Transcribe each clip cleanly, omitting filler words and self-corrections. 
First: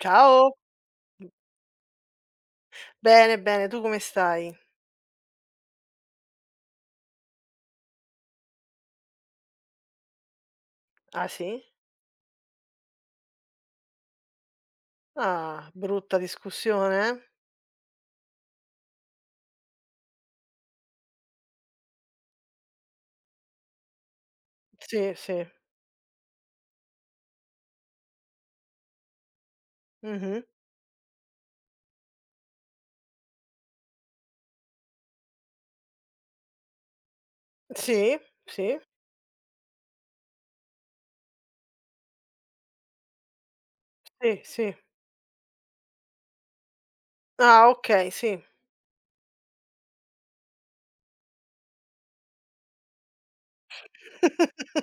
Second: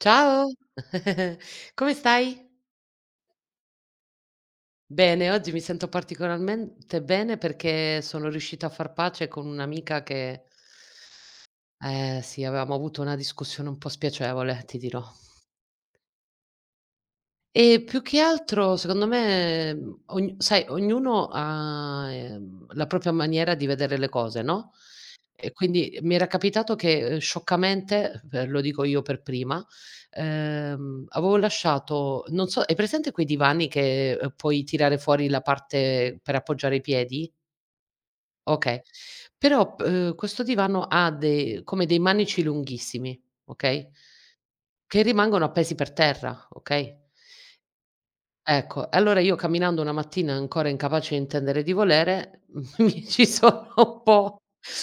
Ciao, come stai? Bene, bene, tu come stai? Bene, oggi mi sento particolarmente bene perché sono riuscita a far pace con un'amica che, Ah sì? Sì, avevamo avuto una discussione un po' spiacevole, ti dirò. Ah, brutta discussione, eh? E più che altro secondo me, ogn sai ognuno ha, la propria maniera di vedere le cose, no? Sì, sì. E quindi mi era capitato che, scioccamente, per lo dico io per prima, Mh-mh. Avevo lasciato non so hai presente quei divani che, puoi tirare fuori la parte per appoggiare i piedi? Sì, sì, Okay. Però p questo divano ha de come dei manici lunghissimi, okay, sì, sì. che rimangono appesi per terra, okay? Ah okay, sì. Ecco, e allora io camminando una mattina ancora incapace di intendere di volere, mi ci sono un po'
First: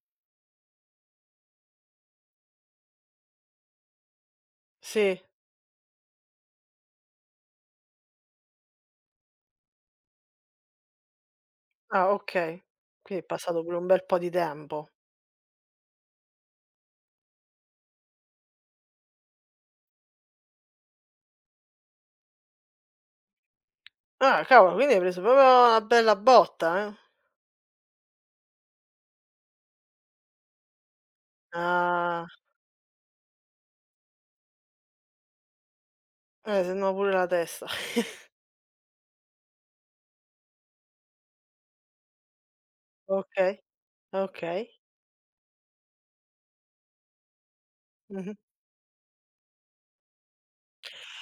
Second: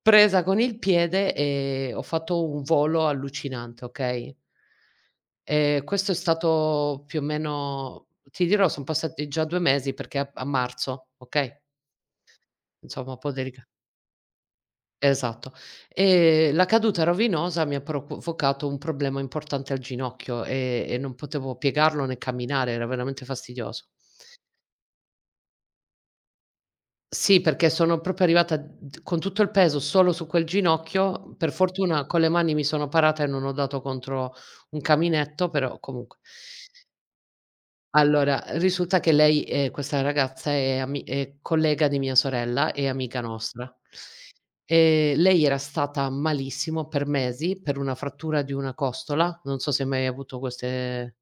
presa con il piede e ho fatto un volo allucinante, okay? Sì, Questo è stato più o meno ti dirò, son passati già 2 mesi perché a marzo, okay? ah okay. Insomma un Quindi è po' passato delica pure un bel po' di tempo. esatto. La caduta rovinosa mi ha provocato un problema importante al ginocchio e non potevo piegarlo né camminare, era veramente fastidioso. Ah cavolo, quindi hai preso proprio una bella botta, eh. Sì, perché sono proprio arrivata d con tutto il peso solo su quel ginocchio. Per fortuna con Ah, le mani mi sono parata e non ho dato contro un caminetto, però comunque. Se no pure la testa. Allora, risulta che lei questa ragazza è ami è collega di mia sorella e amica Okay, nostra. okay. Lei era stata malissimo per mesi per una Mh-mh. frattura di una costola, non so se hai mai avuto queste.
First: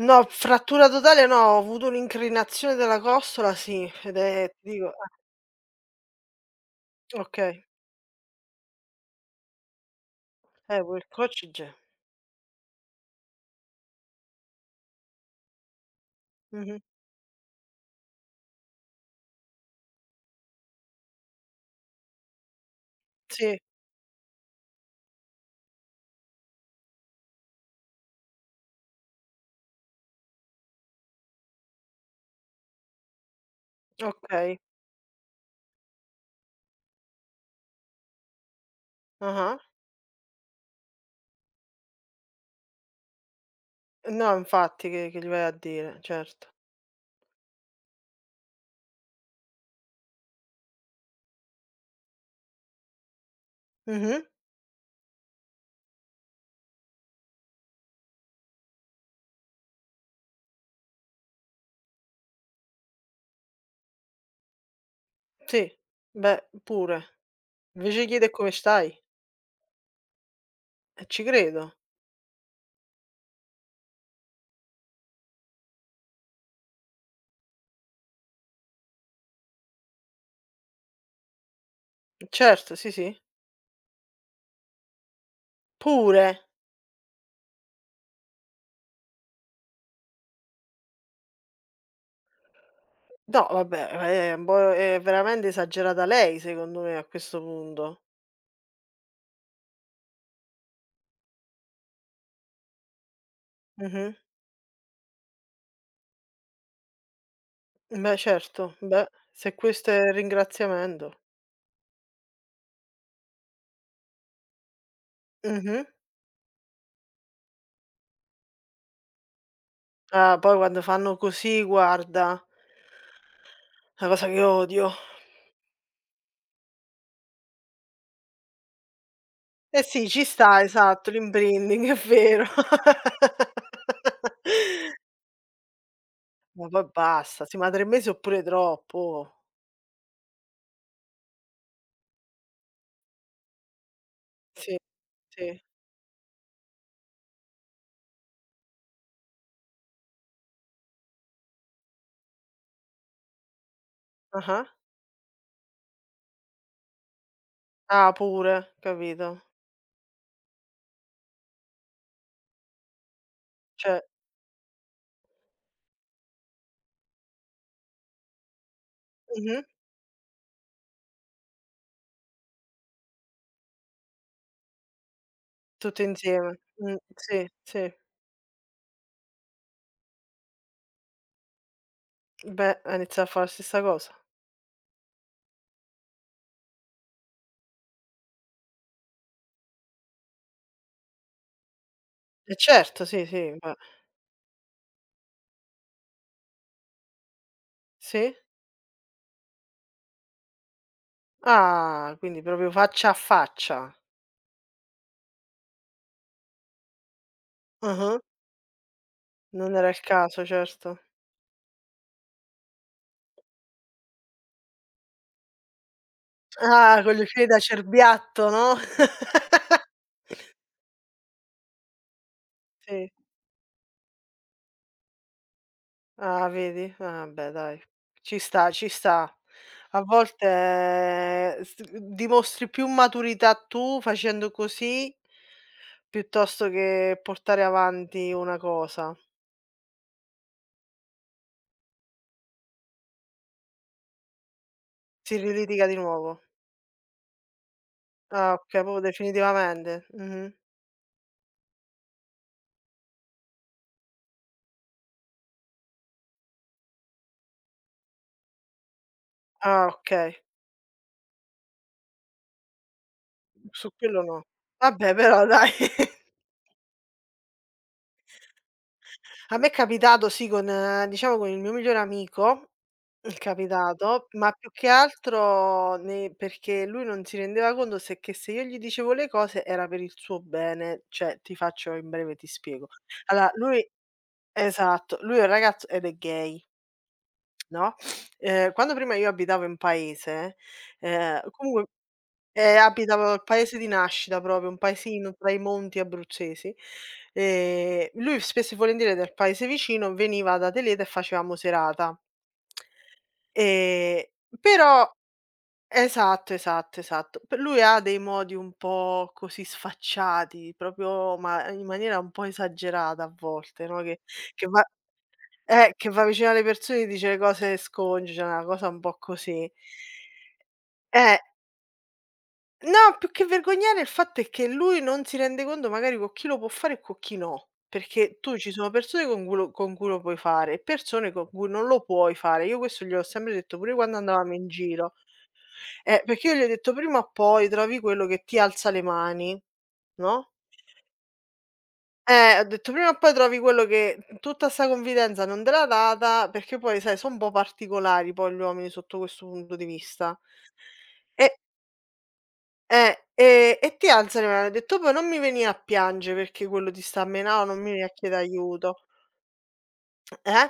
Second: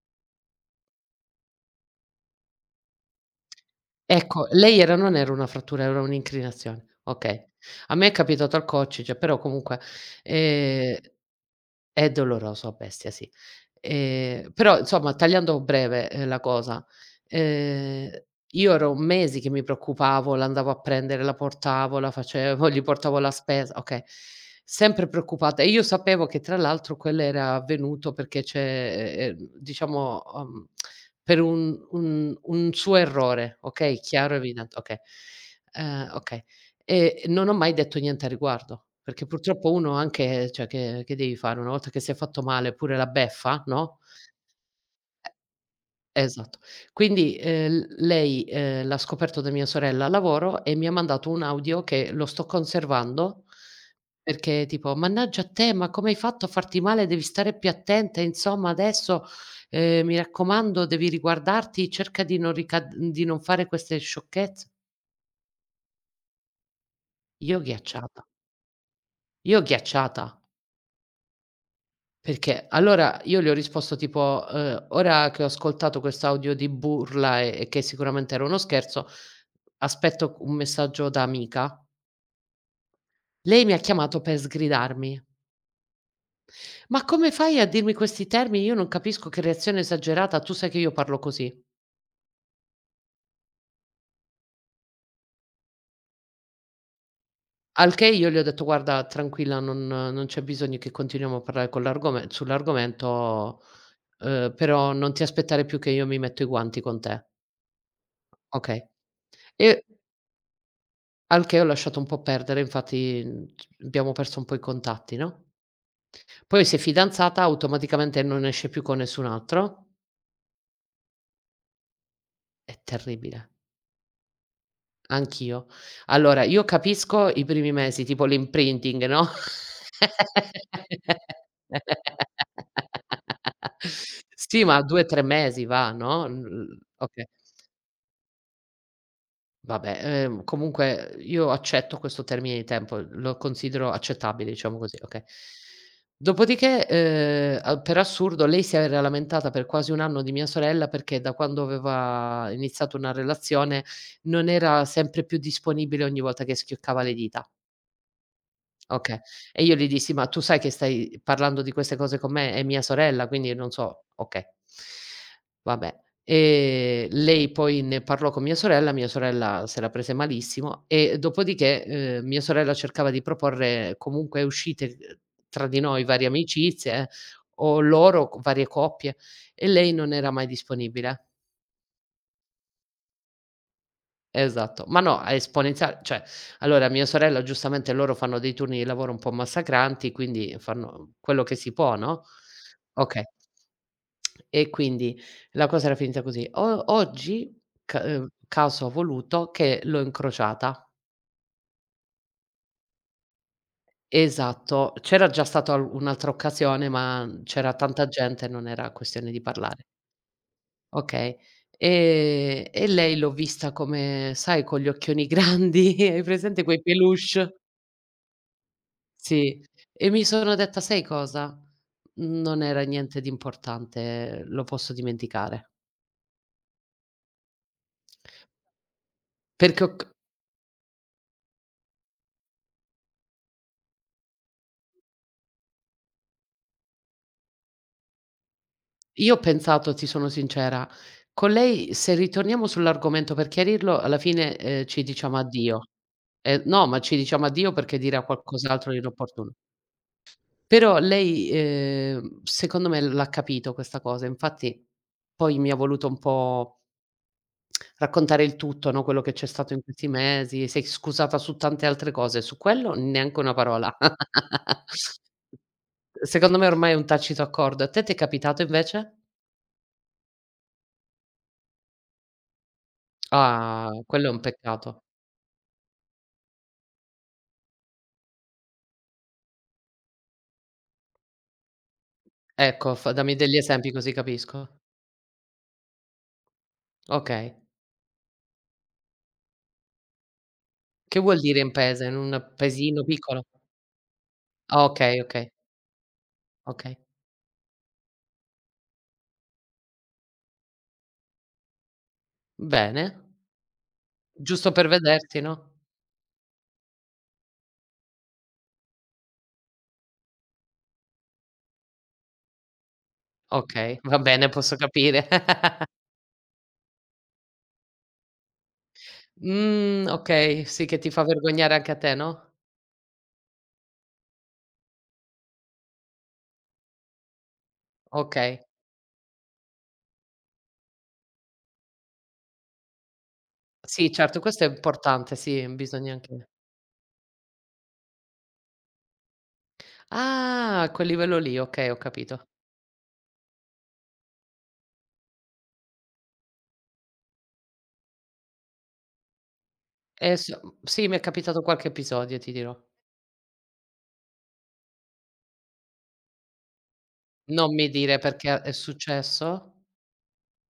No, frattura totale no, ho avuto un'incrinazione della costola sì, ed Ecco, è ti lei dico. era non era una frattura, era un'inclinazione. Okay. Okay. A me è capitato al coccige, però comunque, ehm Quel coach ge è doloroso a bestia, sì. Però insomma, tagliando breve, la mh-mh. cosa, ehm, io ero mesi che mi preoccupavo, l'andavo a prendere, la portavo, la facevo, gli portavo la Sì, spesa, okay, sempre preoccupata. E io sapevo che tra l'altro quello era avvenuto perché c'è e diciamo, per un suo errore, okay, chiaro, okay. evidente, okay. Okay. E non ho mai detto niente a riguardo, perché Ah-ah. purtroppo uno anche cioè che devi fare, una volta che si è fatto male pure la beffa, no, No, infatti che gli vai a dire, certo. esatto. Quindi, lei, l'ha scoperto da mia sorella al lavoro e mi ha mandato un audio che lo sto conservando Mh-mh. perché tipo: "Mannaggia a te, ma come hai fatto a farti male? Devi stare più attenta, insomma adesso, mi raccomando devi riguardarti, cerca di non ricad di non fare queste sciocchezze". Sì. Beh, pure. Io Invece ghiacciata, chiede: "Come stai?" io ghiacciata. E ci credo. Perché allora io le ho risposto tipo: ora che ho ascoltato quest'audio di burla e che sicuramente era uno scherzo, aspetto un messaggio da amica". Certo, sì, sì. Lei mi ha chiamato per sgridarmi: Pure. "Ma come fai a dirmi questi termini? Io non capisco, che reazione esagerata, tu sai che io parlo così". No, vabbè, è un po' è veramente esagerata lei secondo me a questo Al punto. che io le ho detto: "Guarda tranquilla, non c'è bisogno che continuiamo a parlare con l'argome sull'argomento, Mh-mh. Però non ti aspettare più che io mi metto i guanti con te, Beh, certo. okay?" Beh, se E questo è il ringraziamento. Al che ho lasciato un po' perdere, infatti, c abbiamo perso un po' i contatti, no, Mh-mh. poi si è fidanzata, automaticamente non esce più con nessun altro. Ah, poi quando fanno così guarda, È terribile, è una cosa che odio. anch'io. Allora, io capisco i primi mesi, tipo l'imprinting, no, Eh sì, ci sta, esatto, l'imbranding, è vero. sì, ma 2, 3 mesi va, no, l Ma l poi okay. basta, sì, ma 3 mesi oppure troppo, oh. Vabbè, comunque io accetto questo termine di tempo, lo considero accettabile, Sì, diciamo così, okay. sì. Dopodiché, a per assurdo lei si era lamentata per quasi un anno di mia sorella perché da quando aveva iniziato una relazione non Ah-ah. era sempre più disponibile ogni volta che schioccava le dita. Ah, pure, Okay. capito. E io gli dissi: "Ma tu sai che stai parlando di queste cose con me? È mia sorella, quindi non Cioè so" okay. Vabbè. Lei poi ne parlò con mia mh-mh, sorella se la prese malissimo e dopodiché, mia sorella cercava di proporre comunque uscite, tra di tutto noi, varie insieme. amicizie Sì, o sì. loro, c varie coppie e lei non era mai disponibile. Beh, a iniziare a fa' la stessa cosa. Esatto, ma no, è esponenziale cioè, allora mia sorella giustamente loro fanno dei turni di lavoro un po' massacranti, quindi fanno quello che si può, no, E certo, sì, okay. sì, beh. E quindi la cosa era finita così. O Oggi ca Sì? caso ha voluto che l'ho incrociata. Ah, quindi proprio faccia a faccia. Esatto, c'era già stata al un'altra occasione, ma c'era tanta Ah-ah. gente, non era questione di Non parlare. era il caso, certo. Okay, e lei l'ho vista come sai con gli occhioni grandi, hai presente quei Ah, con gli occhiali da peluche? cerbiatto, no? Sì, e mi sono detta: "Sai cosa? Non era Sì. niente di importante, lo posso dimenticare". Ah, vedi? Ah, beh dai, ci sta, ci sta. Perché ho A c volte dimostri più maturità tu facendo così, piuttosto che portare avanti una cosa. Io ho pensato, ti sono sincera, con lei se ritorniamo sull'argomento per chiarirlo alla fine, ci Si diciamo addio. rilitiga di nuovo. No, ma ci diciamo addio perché dirà Ah, okay, qualcos'altro di proprio inopportuno. definitivamente. Mh-mh. Però lei, secondo me l'ha capito questa cosa, infatti poi mi ha voluto un po' raccontare il tutto, no, quello che c'è stato in Ah, questi okay. mesi, sei scusata su tante altre cose, su quello neanche una Su parola. quello no. Vabbè però dai. Secondo me ormai è un tacito accordo. A te t'è capitato invece? A me è capitato sì con diciamo con il mio migliore amico. È Ah, capitato, quello è un ma più che peccato. altro ne perché lui non si rendeva conto se che se io gli dicevo le cose era per il suo bene, cioè ti faccio in breve ti spiego. Ecco, fa dammi Allora degli lui esempi così capisco. esatto, lui è un ragazzo ed è gay, Okay. no, quando prima io abitavo in paese, Che vuol dire in comunque paese? In un paesino abitavo piccolo? al paese di nascita proprio, un Ah, okay, paesino okay, tra i monti abruzzesi, okay. Lui spesso e volentieri del paese vicino veniva da Teleta e facevamo serata. Bene. Ehm, Giusto per però vederti, no? esatto, esatto, esatto. P lui ha dei modi un po' così sfacciati, proprio ma in maniera un po' esagerata a volte, Okay, no, va bene, che posso va capire. Che va vicino alle persone e dice le cose sconce, una cosa un po' così. Okay, sì che ti fa Eh, vergognare anche a te, no? no, più che vergognare il fatto è che lui non si rende conto magari con chi lo può fare e con chi no, perché tu Okay. ci sono persone con cui lo puoi fare e persone con cui non lo puoi fare. Io questo gliel'ho sempre detto pure Sì, quando certo, andavamo questo in è giro. importante, sì, bisogna Perché anche io gli ho detto: "Prima o poi trovi quello che ti alza le mani", no, ah, a quel livello lì, okay, ho capito. Ho detto: "Prima o poi trovi quello che tutta 'sta confidenza non te l'ha data", perché poi sai so' un po' particolari poi gli uomini sotto questo punto di vista. Sì, mi è E capitato qualche episodio, ti dirò. E ti alza le mani. Ho detto: "Poi non mi venì a piange perché quello ti sta a menà o Non non mi mi vieni a dire chiede' perché è aiuto". successo? Eh?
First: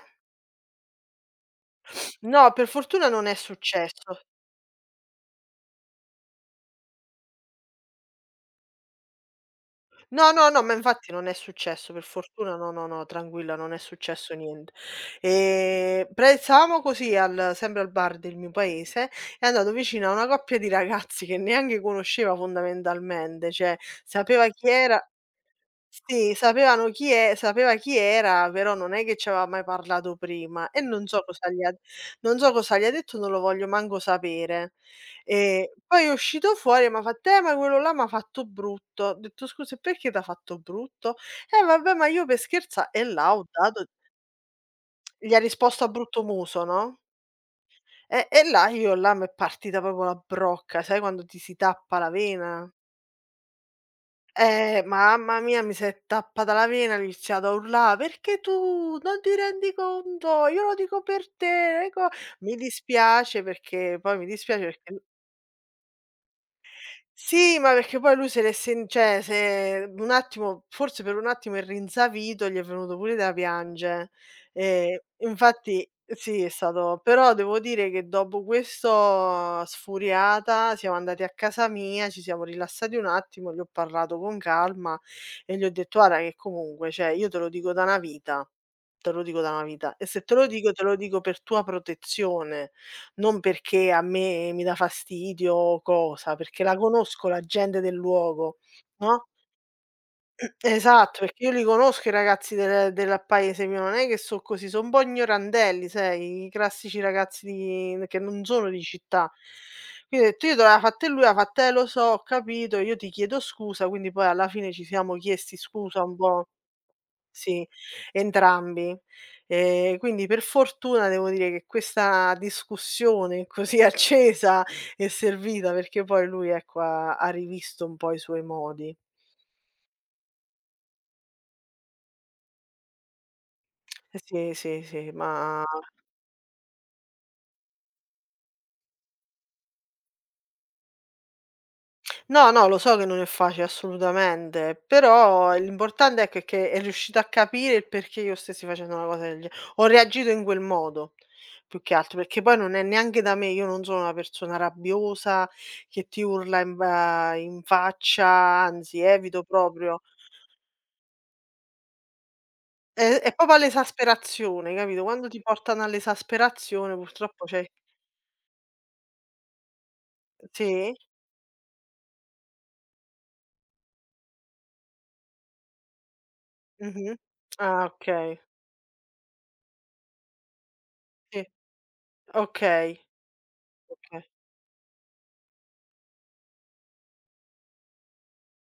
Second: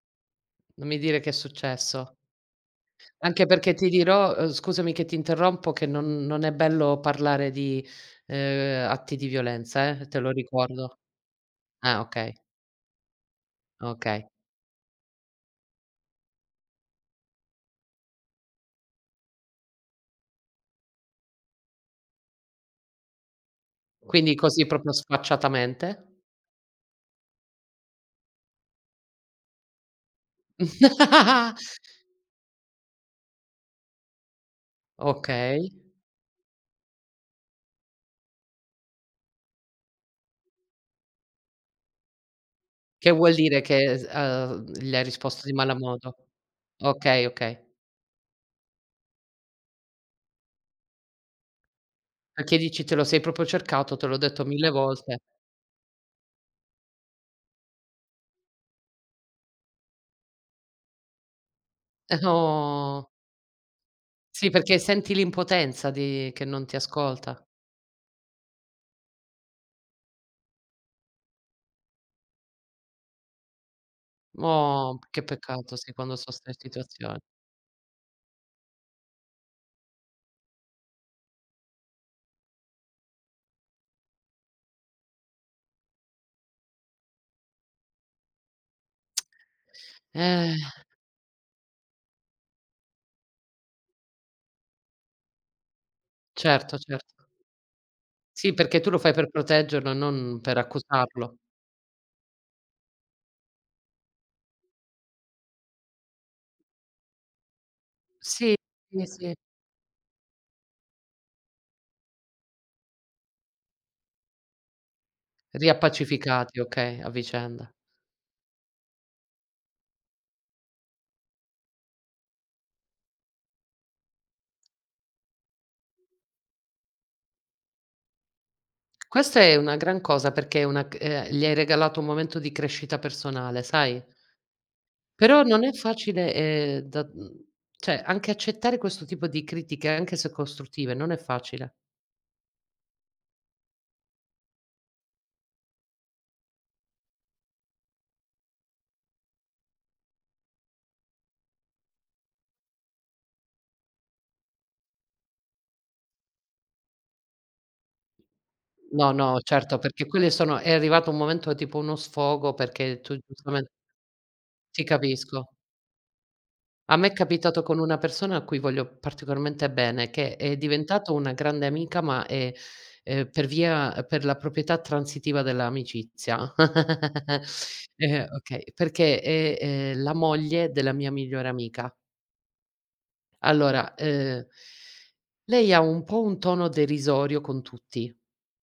Non mi dire che è successo. No, per fortuna non è Anche perché ti successo. dirò, scusami che ti interrompo, che non è bello parlare di, atti di violenza, te lo No, no, no, ma ricordo. infatti non è successo, Ah, per okay, fortuna no, no, no, tranquilla, non è okay. successo niente. Pre stavamo così al sempre al bar del mio paese, è andato vicino a una coppia di ragazzi che neanche conosceva fondamentalmente, cioè Quindi sapeva così chi proprio era sfacciatamente? sì, sapevano chi è sapeva chi era, però non è che ci aveva mai parlato prima e non so cosa gli ha non so cosa gli ha detto, non lo voglio manco sapere. Okay. Poi è uscito fuori e m'ha fatto: ma quello là m'ha fatto brutto". Ho detto: "Scusa, e perché t'ha fatto brutto?" Vabbè, ma io per scherza" e Che là vuol ho dire dato che s gli hai gli ha risposto di risposto a malamodo? brutto muso, no, Okay, okay. E là io là m'è partita proprio la brocca, sai quando ti si tappa la Perché vena? dici: "Te lo sei proprio cercato, te l'ho detto 1000 volte." Mamma mia, mi si è tappata la vena, ho iniziato a urlà: "Perché tu non ti rendi conto? Io lo dico per te, le co" mi oh. dispiace perché poi mi Sì, dispiace perché perché senti l'impotenza di che non ti ascolta. sì, ma perché poi lui se l'è sen cioè se un attimo forse per un attimo è rinsavito, gli è venuto pure da piange. Oh, che peccato, Infatti sì, quando so sì, è 'ste stato situazioni. però devo dire che dopo questo sfuriata siamo andati a casa mia, ci siamo rilassati un attimo, gli ho parlato con calma e gli ho detto: "Guarda che comunque, cioè io te lo dico da 'na vita, te lo dico da 'na vita e se te lo Eh, dico, te lo dico per tua protezione". Non perché a me mi dà fastidio o cosa, perché la certo, certo. conosco la gente del Sì, luogo, perché tu lo fai no, per proteggerlo, non per esatto, accusarlo. perché io li conosco i ragazzi del paese mio, non è che so' così, so' un po' ignorandelli, sai, i classici ragazzi di che non Sì, sono di sì, città. sì. Quindi ho detto: "Io te l'aveva fatta e lui", ha fatto: lo so, ho capito, io ti chiedo scusa", quindi poi alla fine ci siamo chiesti scusa un po'. Riappacificati, okay, a Sì, vicenda. entrambi. Quindi per fortuna devo dire che questa discussione così accesa è servita, perché poi lui ecco ha rivisto un po' i suoi modi. Questa è una gran cosa perché è una c gli hai regalato un momento di crescita personale, sai? Eh sì, sì, sì, Però ma non è facile, cioè anche accettare questo tipo di critiche, anche se costruttive, non è facile. no, no, lo so che non è facile assolutamente, però l'importante ecco è che è riuscita a capire il perché io stessi facendo una cosa del ge ho reagito in quel modo, più che altro, perché poi non è neanche da me, io non sono una persona rabbiosa che ti urla in faccia, anzi No, no, evito certo, proprio. perché quelle sono è arrivato un momento tipo uno sfogo perché tu È proprio giustamente all'esasperazione, ti capito, quando ti capisco. portano all'esasperazione A me è purtroppo capitato c'è con una persona a cui voglio particolarmente bene, che è sì? diventato una grande amica, ma è per via per la proprietà transitiva dell'amicizia. Mh-mh. Ah okay, okay, perché è, la moglie della mia sì, migliore amica. okay, Allora, okay. Lei ha un po' un tono derisorio con tutti,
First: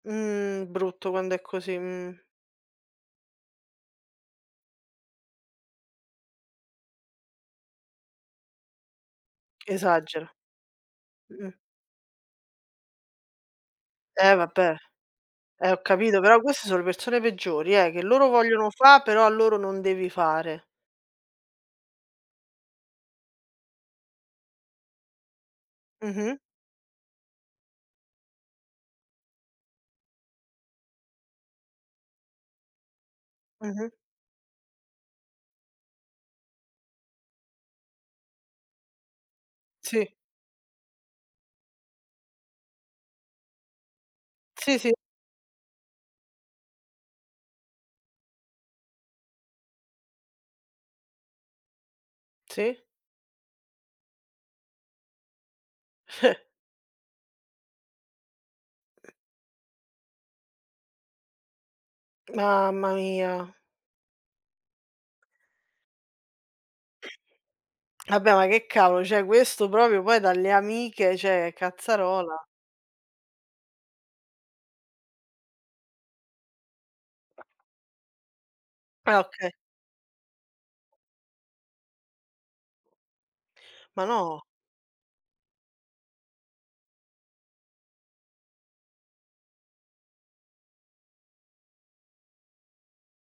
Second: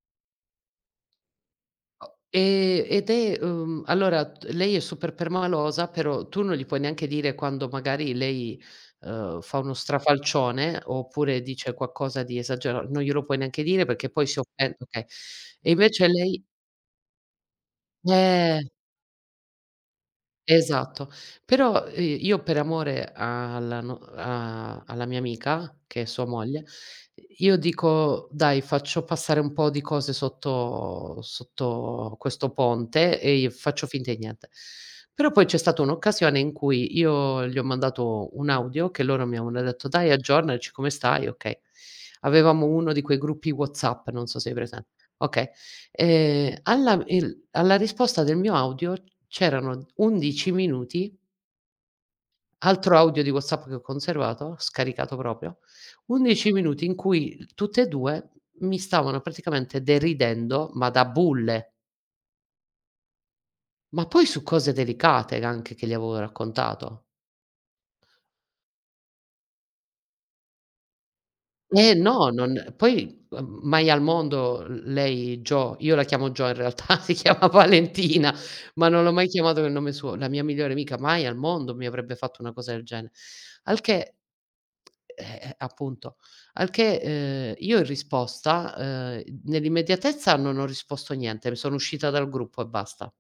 Mhmm, brutto quando è così, O ed è, allora t lei è super permalosa, però tu non gli puoi neanche dire quando magari lei, fa uno esagera. strafalcione, oppure Mh-mh. dice qualcosa di esagera non glielo puoi neanche dire perché poi Eh si vabbè, offen okay. E ho invece capito, però lei queste sono le persone peggiori, che loro eh. vogliono fa', però a loro non devi fare. Esatto. Però, io per amore alla no a alla mia amica, che è sua Mh-mh, moglie, io dico: "Dai, faccio passare un po' di cose sotto sotto questo ponte e io faccio mh-mh. finta di niente". Però poi c'è stata un'occasione in cui io gli ho mandato un audio che loro mi avevano detto: "Dai, Sì. aggiornaci, come stai?" Okay. Avevamo uno di quei gruppi WhatsApp, non so se hai Sì, presen sì, okay. Alla risposta del mio audio c'erano 11 minuti, sì. altro audio di WhatsApp che ho conservato, scaricato proprio, 11 minuti in cui tutte e 2 mi stavano praticamente deridendo, ma da bulle, Mamma mia. ma poi su cose delicate anche che gli avevo raccontato. Vabbè, ma che cavolo, cioè questo proprio poi dalle amiche, cioè Eh no, cazzarola. non poi, mai al mondo l lei Jo io la chiamo Jo in realtà, si chiama Valentina, ma non l'ho Ah mai okay, chiamato col nome suo. La mia migliore amica mai al mondo mi avrebbe fatto una cosa del genere. Al ma che no. eh, appunto, al che, io in risposta, nell'immediatezza non ho risposto niente, sono uscita dal gruppo e basta.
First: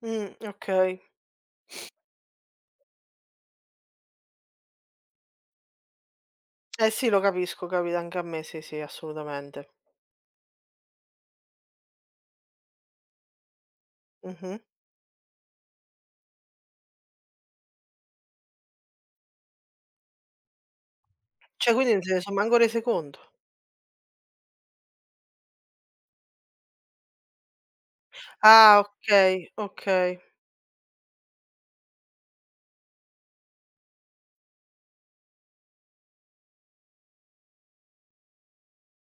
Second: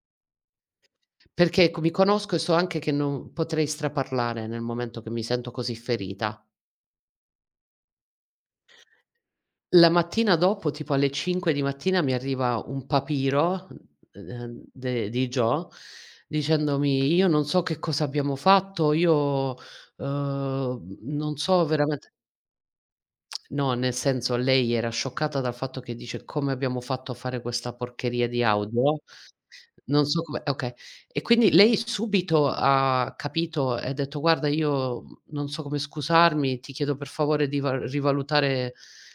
Okay. Perché, ecco, mi conosco e so anche che non potrei straparlare nel momento che mi sento così ferita. Eh sì, lo capisco, capita anche a me, sì, sì, assolutamente. La mattina dopo, tipo alle 5 di mattina, mi arriva un papiro, Mh-mh. De di Joe, dicendomi: "Io non so che cosa abbiamo fatto, io, non so Cioè quindi non veramente" se ne son manco rese conto. no, nel senso lei era scioccata dal fatto che dice: "Come abbiamo fatto a fare questa porcheria di Ah audio?" okay, Non okay. so come okay. E quindi lei subito ha capito e ha detto: "Guarda io, non so come scusarmi, ti chiedo per favore di va rivalutare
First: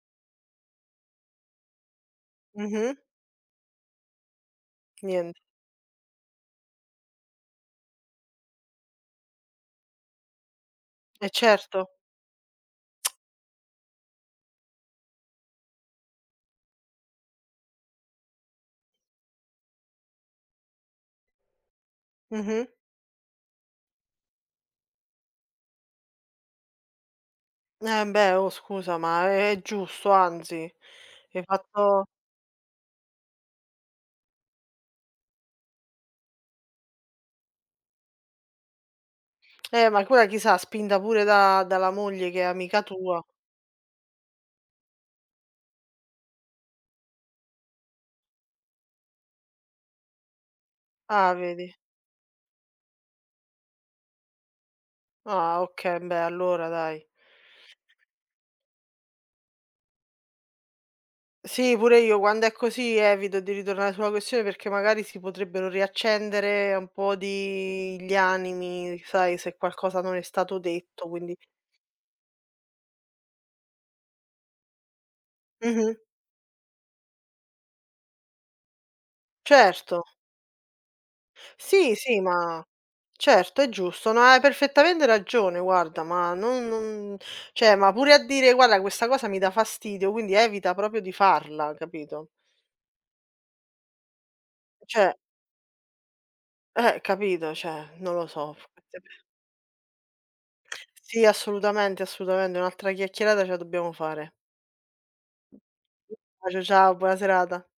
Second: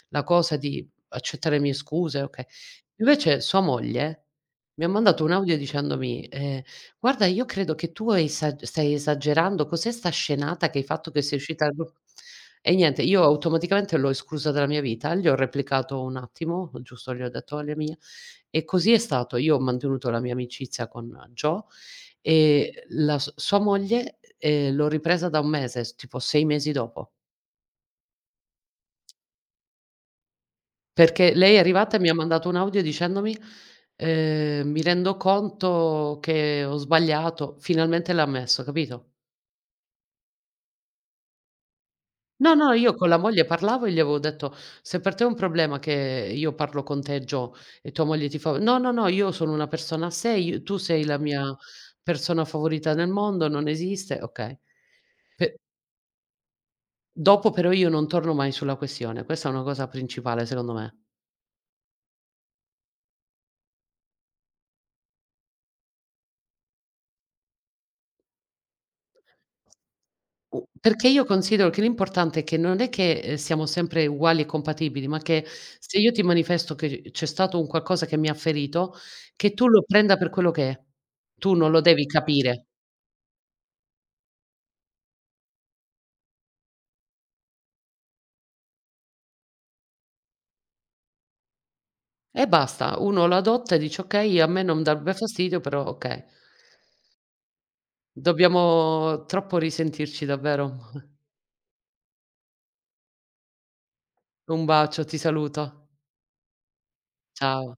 la cosa, di accettare le mie scuse", okay. Mh-mh, Invece sua moglie mi ha mandato un nien audio dicendomi: "Guarda io credo che tu esa stai esagerando, cos'è 'sta scenata che hai fatto che eh sei uscita dal certo, gru" e niente, io automaticamente l'ho esclusa dalla mia vita, gli ho replicato un attimo, giusto gli ho detto: "Olha mia" E così è stato. Io ho mantenuto la mia amicizia con Joe mh-mh. e la s sua moglie, l'ho ripresa da un mese, s tipo 6 mesi dopo, Eh beh, oh scusa, ma è giusto, anzi. perché Hai lei è arrivata e fatto mi ha mandato un audio dicendomi: mi rendo conto che ho sbagliato". Finalmente l'ha ammesso, capito? Ma quella chissà spinta pure da dalla moglie che è No, no, amica io con la tua. moglie parlavo e gli avevo detto: "Se per te è un problema che io parlo con te Gio e tua moglie ti fa" "No, no, no, io sono una persona a sé, io tu sei la Ah mia vedi. persona favorita nel mondo, non esiste" okay. Pe Ah okay, beh allora dai. Dopo però io non torno mai sulla questione, questa è una cosa principale secondo me. Sì, pure io quando è così evito di ritornare sulla questione perché magari si potrebbero riaccendere un po' di gli animi, sai, se qualcosa non è stato U detto, Perché io quindi considero che l'importante è che non è che, siamo sempre uguali e compatibili, ma che mh-mh, se io ti manifesto che c'è stato un qualcosa che mi ha ferito, che tu lo certo. prenda per quello che è. Tu non lo Sì, devi sì, ma capire. certo, è giusto. No, hai perfettamente ragione, guarda, ma non non cioè, ma pure a dire: "Guarda, questa cosa mi dà fastidio", quindi evita proprio di farla, capito? E basta, uno lo adotta e dice: "Okay, a me non darebbe Cioè fastidio, però okay". Capito, cioè, non lo so. Dobbiamo troppo risentirci davvero. Sì, assolutamente, assolutamente, un'altra chiacchierata ce la dobbiamo fare. Un bacio, ti saluto. Ciao, ciao, buona serata. Ciao.